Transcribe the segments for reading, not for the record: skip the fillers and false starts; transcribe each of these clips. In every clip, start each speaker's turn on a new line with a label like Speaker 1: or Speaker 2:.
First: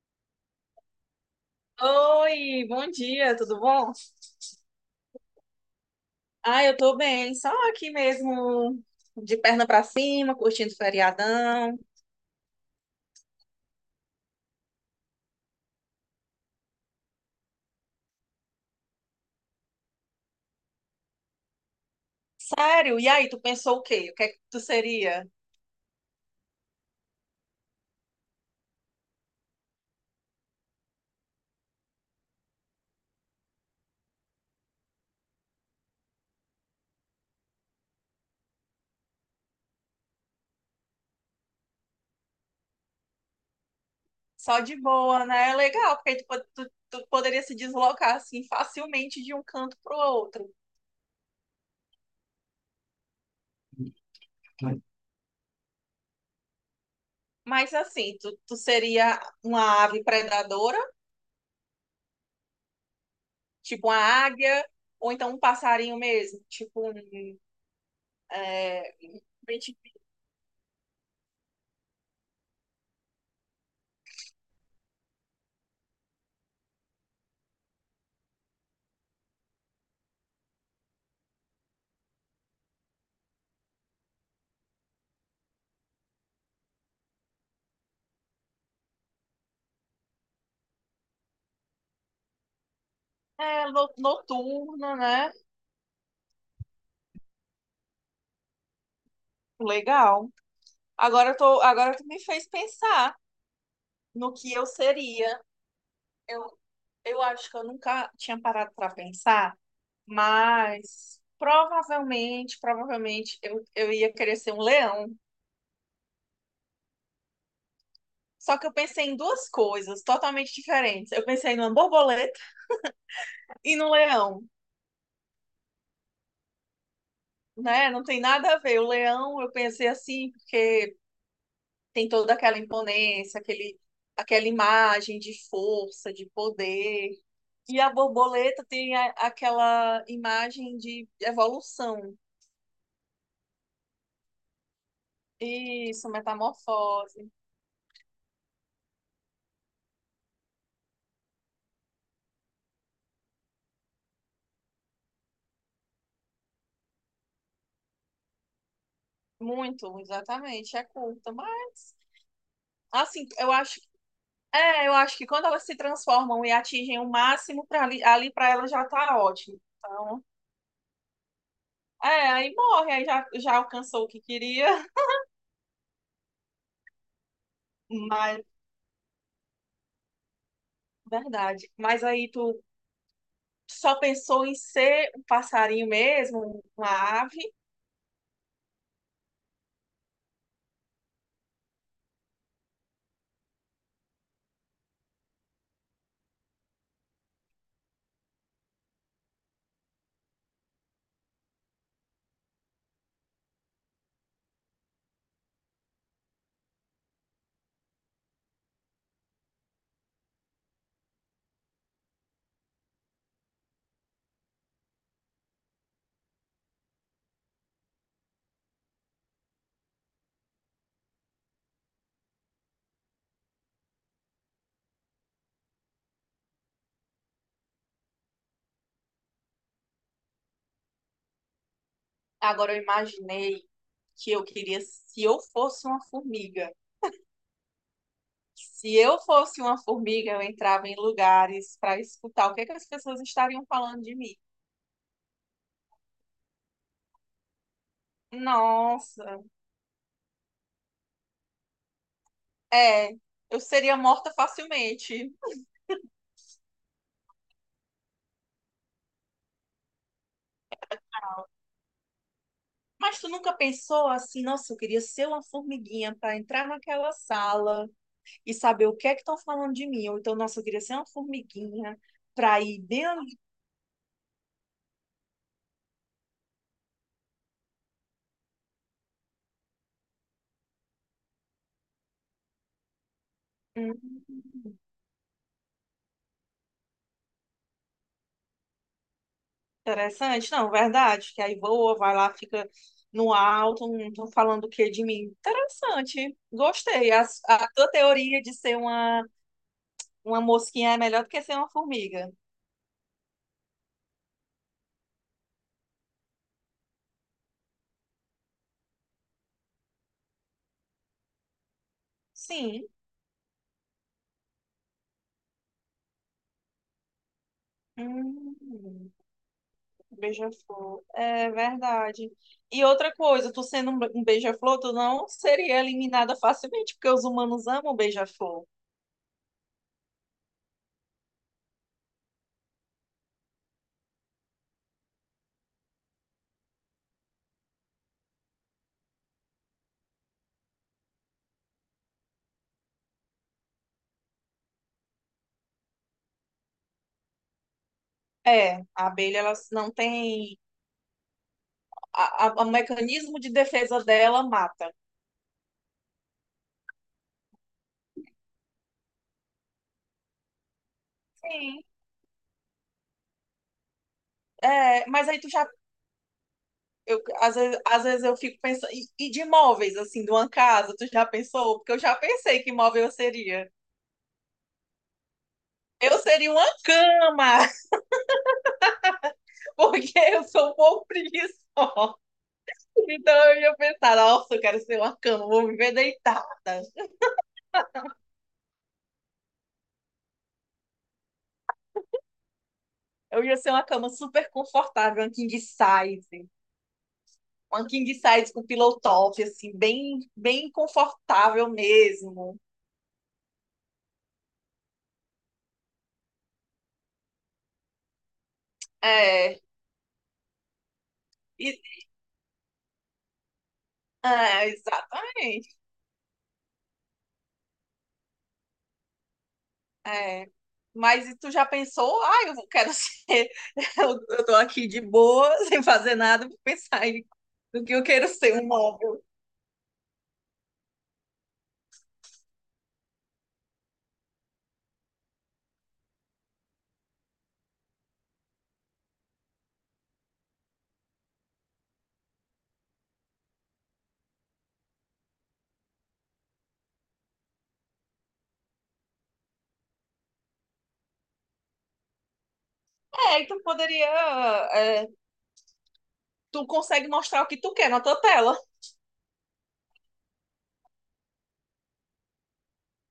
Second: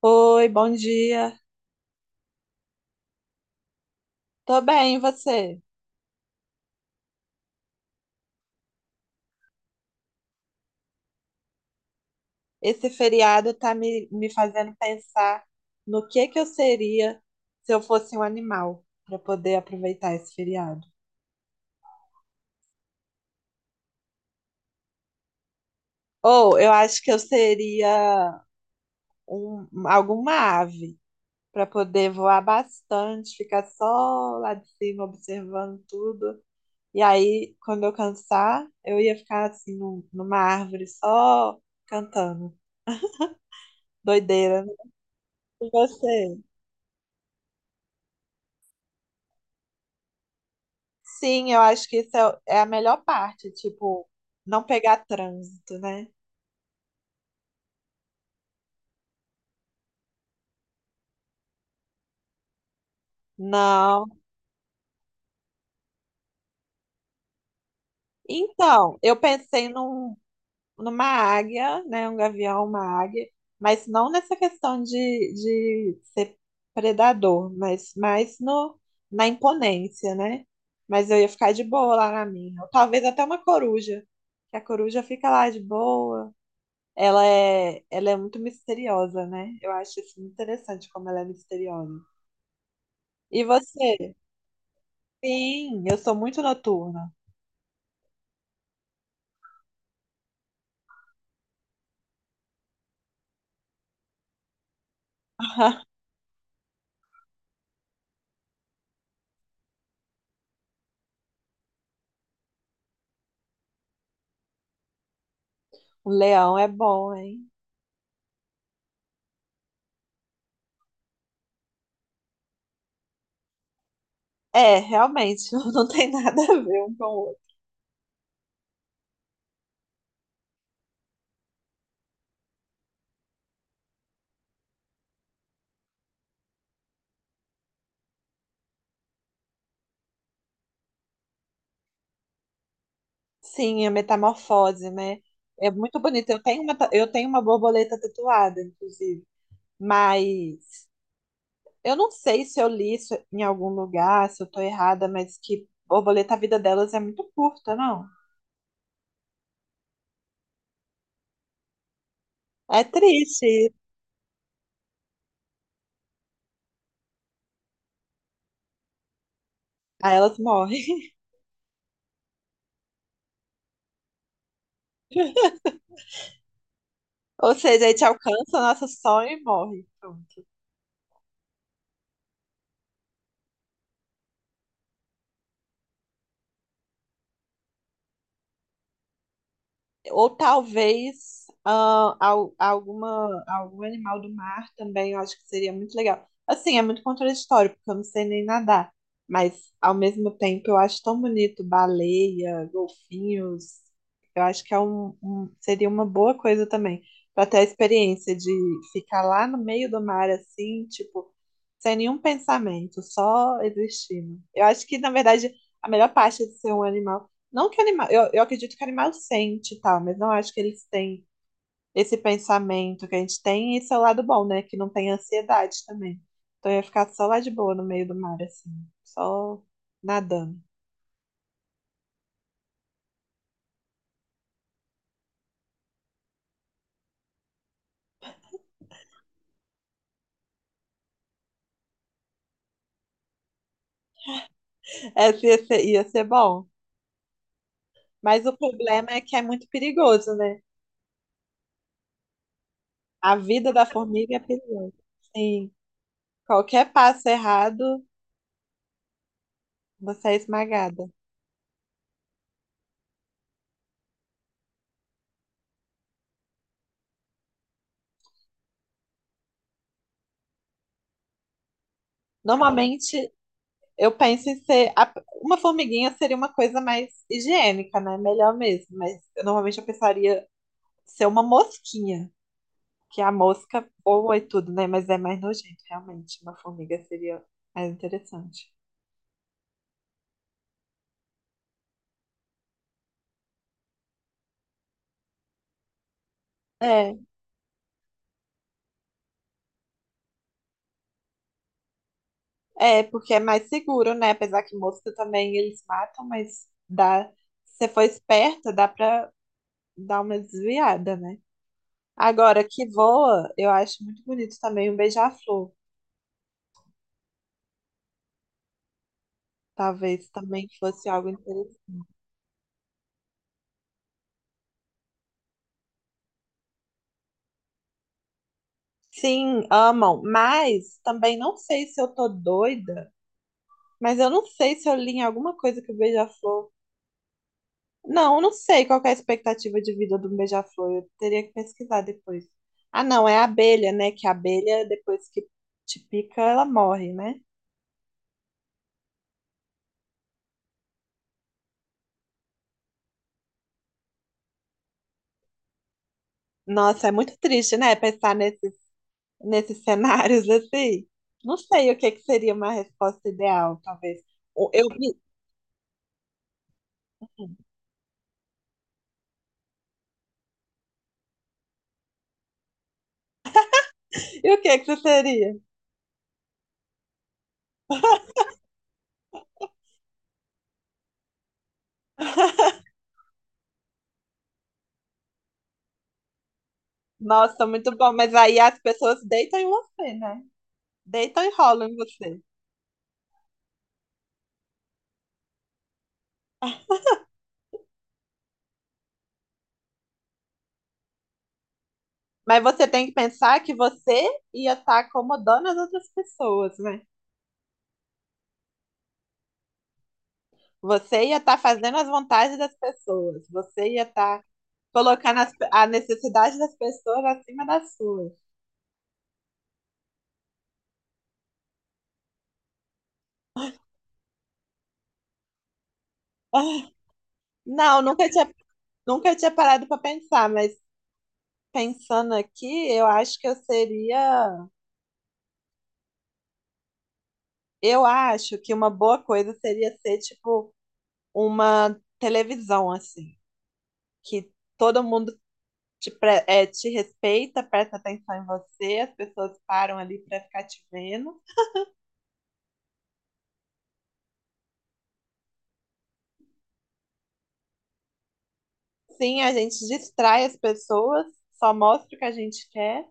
Speaker 1: Oi, bom dia.
Speaker 2: Oi, bom dia, tudo bom?
Speaker 1: Tô bem, e você?
Speaker 2: Ah, eu tô bem, só aqui mesmo, de perna pra cima, curtindo o feriadão.
Speaker 1: Esse feriado tá me fazendo pensar no que eu seria se eu fosse um animal para poder aproveitar esse feriado.
Speaker 2: Sério? E aí, tu pensou o quê? O que é que tu seria?
Speaker 1: Ou eu acho que eu seria alguma ave para poder voar bastante, ficar só lá de cima observando tudo. E aí, quando eu cansar, eu ia ficar assim numa árvore só cantando.
Speaker 2: Só
Speaker 1: Doideira, né?
Speaker 2: de boa, né? É
Speaker 1: E
Speaker 2: legal, porque aí tu,
Speaker 1: você?
Speaker 2: po- tu, tu poderia se deslocar assim facilmente de um canto pro outro.
Speaker 1: Sim, eu acho que isso é a melhor parte, tipo, não pegar trânsito, né?
Speaker 2: Mas assim, tu seria uma ave predadora, tipo uma
Speaker 1: Não.
Speaker 2: águia, ou então um passarinho mesmo, é,
Speaker 1: Então,
Speaker 2: gente-
Speaker 1: numa águia, né? Um gavião, uma águia, mas não nessa questão de ser predador, mas mais no, na imponência, né? Mas eu ia ficar de boa lá na minha. Ou talvez até uma coruja, que a coruja fica lá de boa. Ela é muito misteriosa, né? Eu acho isso muito interessante como ela é misteriosa. E você?
Speaker 2: noturno, né?
Speaker 1: Sim, eu sou muito noturna.
Speaker 2: Legal. Agora tu me fez pensar no que eu seria. Eu, eu acho que eu nunca tinha parado para pensar, mas provavelmente eu ia querer ser um leão.
Speaker 1: O leão é bom, hein?
Speaker 2: Só que eu pensei em duas coisas totalmente diferentes. Eu pensei numa borboleta e no leão,
Speaker 1: É, realmente, não tem nada a ver um com o outro.
Speaker 2: né? Não tem nada a ver. O leão, eu pensei assim, porque tem toda aquela aquela imagem de força, de poder. E a borboleta tem aquela imagem de evolução.
Speaker 1: Sim, a metamorfose, né? É muito
Speaker 2: Isso,
Speaker 1: bonito. Eu tenho
Speaker 2: metamorfose.
Speaker 1: uma borboleta tatuada, inclusive. Mas eu não sei se eu li isso em algum lugar, se eu tô errada, mas que borboleta, a vida delas é muito curta, não?
Speaker 2: Muito, exatamente. É curta, mas
Speaker 1: É
Speaker 2: assim, eu
Speaker 1: triste.
Speaker 2: acho, eu acho que quando elas se transformam e atingem o máximo para ali, ali para elas já tá ótimo.
Speaker 1: Aí
Speaker 2: Então,
Speaker 1: elas morrem.
Speaker 2: é, aí morre, aí já, já alcançou o que queria.
Speaker 1: Ou seja, a gente
Speaker 2: Mas,
Speaker 1: alcança o nosso sonho e morre. Pronto.
Speaker 2: verdade. Mas aí tu só pensou em ser um passarinho mesmo, uma ave.
Speaker 1: Ou talvez alguma, algum animal do mar também, eu acho que seria muito legal. Assim, é muito contraditório, porque eu não sei nem nadar. Mas, ao mesmo tempo, eu acho tão bonito baleia, golfinhos. Eu acho que é seria uma boa coisa também, para ter a experiência de ficar lá no meio do mar, assim, tipo, sem nenhum pensamento, só existindo. Eu acho que, na verdade, a melhor parte de ser um animal não que animal, eu acredito que animal sente e tal, mas não acho que eles têm esse pensamento que a gente tem, e esse é o lado bom, né? Que não tem ansiedade também. Então eu ia ficar só lá de boa no meio do mar, assim, só nadando.
Speaker 2: Agora eu imaginei que eu queria, se eu fosse uma formiga. Se eu fosse uma formiga, eu entrava em lugares para escutar o que é que as pessoas estariam falando de mim.
Speaker 1: É, ia ser bom. Mas o problema é que é
Speaker 2: Nossa,
Speaker 1: muito perigoso, né?
Speaker 2: é,
Speaker 1: A
Speaker 2: eu
Speaker 1: vida da
Speaker 2: seria morta
Speaker 1: formiga é perigosa.
Speaker 2: facilmente.
Speaker 1: Sim, qualquer passo errado, você é esmagada.
Speaker 2: Mas tu nunca pensou assim, nossa, eu queria ser uma formiguinha para entrar naquela sala e saber o que é que estão falando de mim. Ou então, nossa, eu queria ser uma formiguinha para ir dentro.
Speaker 1: Normalmente, eu penso em ser. Uma formiguinha seria uma coisa mais higiênica, né? Melhor mesmo. Mas eu, normalmente eu pensaria ser uma mosquinha, que a mosca
Speaker 2: Hum.
Speaker 1: voa e tudo, né? Mas é mais nojento, realmente. Uma formiga seria mais interessante.
Speaker 2: Interessante, não, verdade, que aí voa, vai lá, fica no alto, não estão falando o que de mim. Interessante, gostei.
Speaker 1: É,
Speaker 2: A tua teoria de ser uma mosquinha é melhor do que ser uma formiga.
Speaker 1: porque é mais seguro, né? Apesar que mosca também eles matam, mas dá. Se você for esperta, dá pra dar uma desviada, né? Agora,
Speaker 2: Sim,
Speaker 1: que voa, eu acho muito bonito também um beija-flor.
Speaker 2: hum,
Speaker 1: Talvez também
Speaker 2: beija-flor,
Speaker 1: fosse algo
Speaker 2: é
Speaker 1: interessante.
Speaker 2: verdade. E outra coisa, tu sendo um beija-flor, tu não seria eliminada facilmente, porque os humanos amam beija-flor.
Speaker 1: Sim, amam, mas também não sei se eu tô doida, mas eu não sei se eu li em alguma coisa que o Beija-Flor. Não, eu não sei qual que é a expectativa de vida do Beija-Flor, eu teria que pesquisar depois. Ah, não, é a abelha, né? Que a abelha, depois que te pica, ela morre, né?
Speaker 2: É, a abelha, ela não tem... O mecanismo de defesa dela mata.
Speaker 1: Nossa, é muito triste, né? Pensar nesses, nesses cenários assim. Não
Speaker 2: Sim.
Speaker 1: sei o que que seria uma resposta ideal, talvez. O- Eu,
Speaker 2: É, mas aí tu já... às vezes eu fico pensando. E de móveis, assim, de uma casa, tu já pensou? Porque eu já pensei que móvel eu seria.
Speaker 1: e o que que você seria?
Speaker 2: Eu seria uma cama, porque eu sou um pouco preguiçosa. Então eu ia pensar, nossa, eu quero ser uma cama, vou viver deitada.
Speaker 1: Nossa, muito bom. Mas aí as pessoas deitam em você, né? Deitam e rolam em você.
Speaker 2: Eu ia ser uma cama super confortável, uma king size. Uma king size com pillow top, assim, bem confortável mesmo.
Speaker 1: Mas você tem que pensar que você ia estar acomodando as outras pessoas, né?
Speaker 2: É,
Speaker 1: Você ia estar
Speaker 2: e-
Speaker 1: fazendo as vontades das pessoas. Você ia estar
Speaker 2: é,
Speaker 1: colocando
Speaker 2: exatamente.
Speaker 1: a necessidade das pessoas acima das suas.
Speaker 2: É. Mas e tu já pensou? Ah, quero ser. Eu tô aqui de boa, sem fazer nada, vou
Speaker 1: Ah,
Speaker 2: pensar em do que
Speaker 1: não,
Speaker 2: eu quero ser, um móvel.
Speaker 1: nunca tinha parado para pensar, mas pensando aqui, eu acho que eu seria. Eu acho que uma boa coisa seria ser, tipo, uma televisão, assim. Que todo mundo te respeita, presta atenção em você, as pessoas param ali para ficar te vendo.
Speaker 2: É, e tu poderia. É, tu consegue mostrar o que tu quer na tua tela.
Speaker 1: Sim, a gente distrai as pessoas, só mostra o que a gente quer.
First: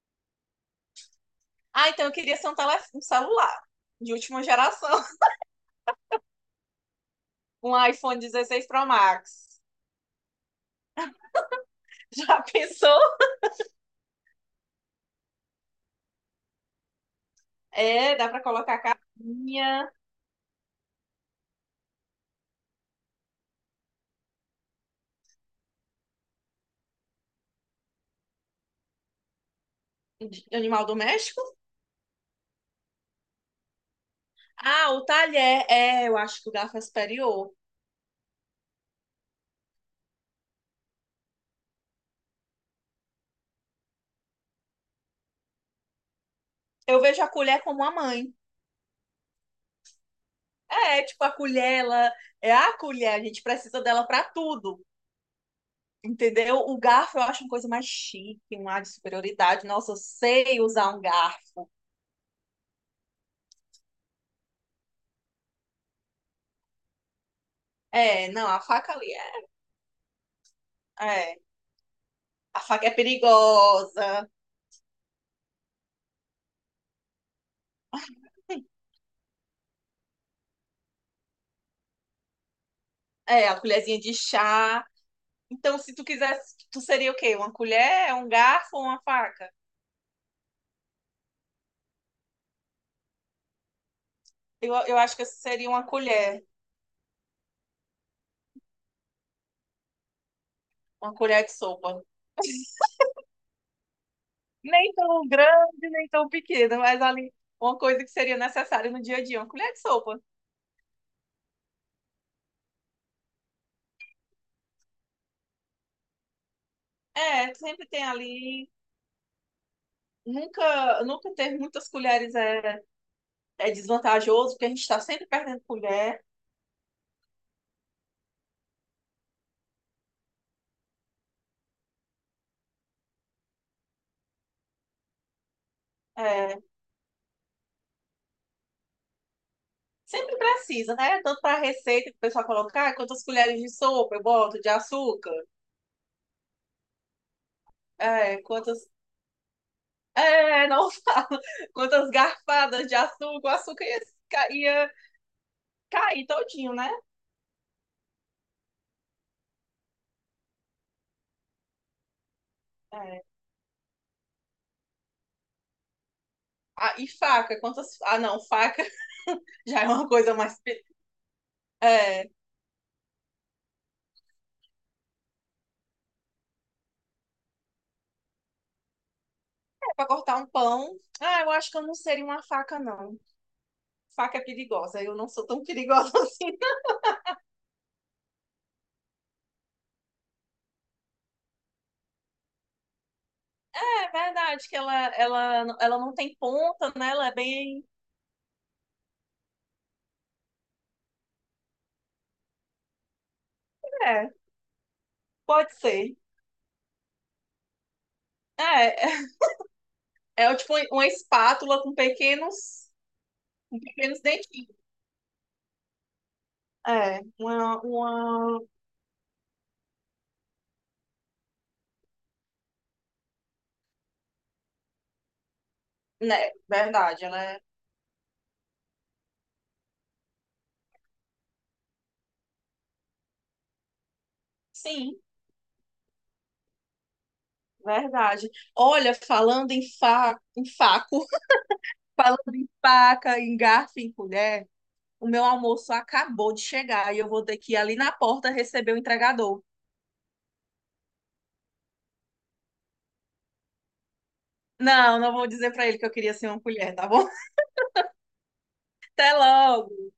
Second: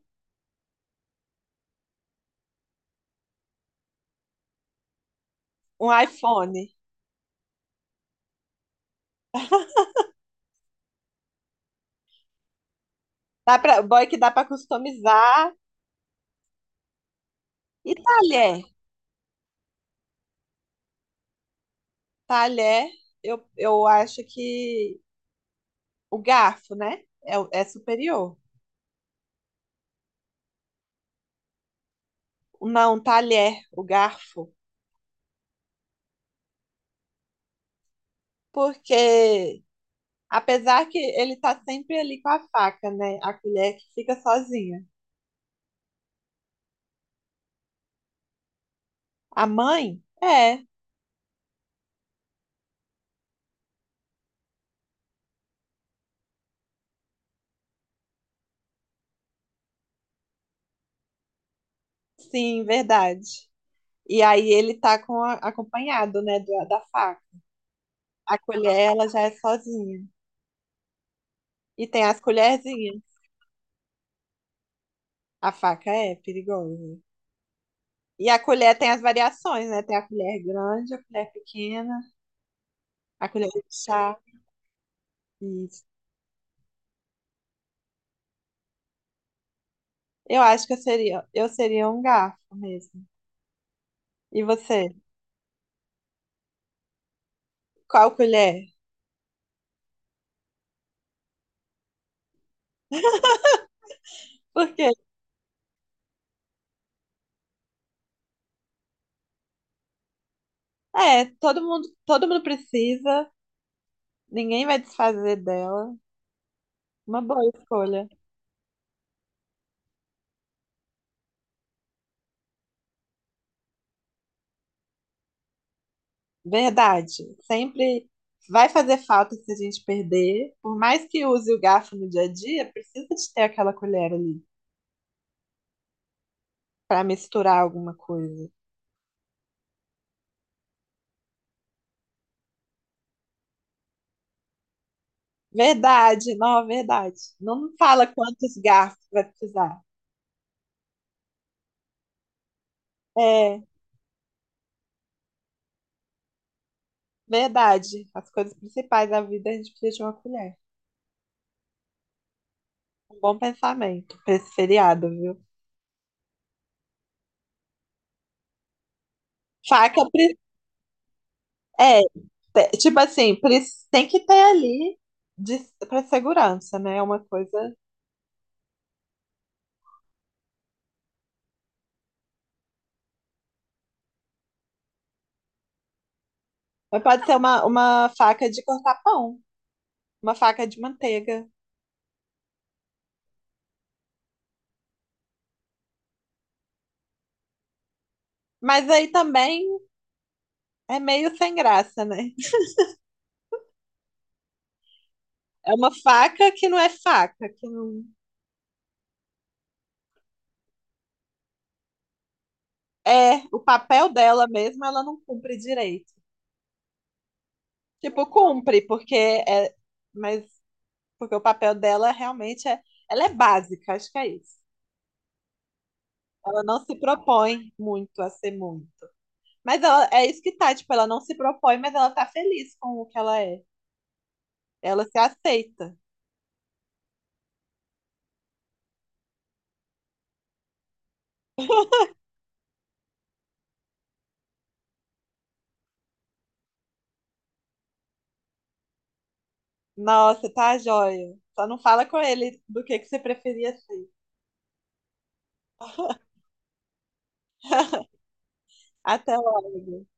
Speaker 2: Ah, então eu queria ser um celular de última geração.
Speaker 1: Um iPhone.
Speaker 2: Um iPhone 16 Pro Max. Já pensou?
Speaker 1: Dá pra, boy que dá para customizar. E
Speaker 2: É, dá pra
Speaker 1: talher.
Speaker 2: colocar capinha
Speaker 1: Talher, eu acho que o garfo, né? É, é superior.
Speaker 2: de animal doméstico?
Speaker 1: Não, talher, o garfo.
Speaker 2: Ah, o talher. É, eu acho que o garfo é superior.
Speaker 1: Porque apesar que ele tá sempre ali com a faca, né? A colher que fica sozinha.
Speaker 2: Eu vejo a colher como a mãe.
Speaker 1: A mãe? É,
Speaker 2: É, tipo, a colher, ela é a colher, a gente precisa dela pra tudo, entendeu? O garfo eu acho uma coisa mais chique, um ar de superioridade. Nossa, eu sei usar um garfo.
Speaker 1: sim, verdade. E aí ele tá com acompanhado, né, da faca.
Speaker 2: É,
Speaker 1: A
Speaker 2: não, a
Speaker 1: colher,
Speaker 2: faca
Speaker 1: ela
Speaker 2: ali
Speaker 1: já é
Speaker 2: é...
Speaker 1: sozinha.
Speaker 2: É,
Speaker 1: E tem as
Speaker 2: a faca é
Speaker 1: colherzinhas.
Speaker 2: perigosa.
Speaker 1: A faca é perigosa. E a colher tem as variações, né? Tem a colher grande, a colher pequena, a
Speaker 2: É,
Speaker 1: colher
Speaker 2: a
Speaker 1: de
Speaker 2: colherzinha de
Speaker 1: chá.
Speaker 2: chá. Então,
Speaker 1: Isso.
Speaker 2: se tu quisesse, tu seria o quê? Uma colher, um garfo ou uma faca?
Speaker 1: Eu acho que eu seria um garfo mesmo. E você?
Speaker 2: Eu acho que eu seria
Speaker 1: Qual colher?
Speaker 2: uma colher de sopa.
Speaker 1: Porque
Speaker 2: Nem tão grande, nem tão pequena, mas ali uma coisa que seria necessária no dia a dia, uma colher de sopa.
Speaker 1: é, todo mundo precisa, ninguém vai desfazer dela. Uma boa
Speaker 2: É, sempre tem
Speaker 1: escolha.
Speaker 2: ali. Nunca ter muitas colheres é desvantajoso, porque a gente está sempre perdendo colher.
Speaker 1: Verdade. Sempre vai fazer falta se a gente perder. Por mais que use o garfo no dia a dia, precisa de ter aquela colher ali
Speaker 2: É,
Speaker 1: para misturar alguma coisa.
Speaker 2: sempre precisa, né? Tanto para a receita que o pessoal colocar, ah, quantas colheres de sopa eu boto, de açúcar,
Speaker 1: Verdade. Não fala
Speaker 2: é,
Speaker 1: quantos
Speaker 2: quantas.
Speaker 1: garfos vai precisar.
Speaker 2: É, não falo, quantas garfadas de açúcar, o
Speaker 1: É,
Speaker 2: açúcar ia, ia cair todinho, né?
Speaker 1: verdade. As coisas principais da vida a gente precisa de uma colher. Um
Speaker 2: É.
Speaker 1: bom pensamento para esse feriado, viu?
Speaker 2: Ah, e faca, quantas. Ah, não, faca já é
Speaker 1: Faca,
Speaker 2: uma coisa
Speaker 1: pre-
Speaker 2: mais...
Speaker 1: é,
Speaker 2: É, é
Speaker 1: te- tipo assim, pre- Tem que ter ali de, para segurança, né? É uma coisa.
Speaker 2: para cortar um pão. Ah, eu acho que eu não seria uma faca, não. Faca perigosa. Eu não sou tão perigosa assim.
Speaker 1: Mas pode ser uma faca de cortar pão, uma faca de manteiga.
Speaker 2: É verdade que ela não tem ponta, né? Ela é bem...
Speaker 1: Mas aí também é meio sem graça, né?
Speaker 2: É,
Speaker 1: É
Speaker 2: pode
Speaker 1: uma
Speaker 2: ser.
Speaker 1: faca que não é faca, que não
Speaker 2: É, é, é tipo uma espátula com
Speaker 1: é o papel
Speaker 2: pequenos
Speaker 1: dela
Speaker 2: dentinhos.
Speaker 1: mesmo, ela não cumpre direito.
Speaker 2: É,
Speaker 1: Tipo,
Speaker 2: uma...
Speaker 1: cumpre, porque é, mas porque o papel dela realmente é, ela é básica, acho que é isso.
Speaker 2: Né,
Speaker 1: Ela não se
Speaker 2: verdade, ela é.
Speaker 1: propõe muito a ser muito. Mas ela, é isso que tá, tipo, ela não se propõe, mas ela tá feliz com o que ela é. Ela
Speaker 2: Sim,
Speaker 1: se aceita.
Speaker 2: verdade. Olha, em faco, falando em faca, em garfo, em colher, o meu almoço acabou de chegar e eu vou ter que ir ali na porta receber o entregador.
Speaker 1: Nossa, tá joia. Só não fala com ele do que você preferia ser.
Speaker 2: Não, não vou dizer pra ele que eu queria ser uma colher, tá bom? Até
Speaker 1: Até logo.
Speaker 2: logo.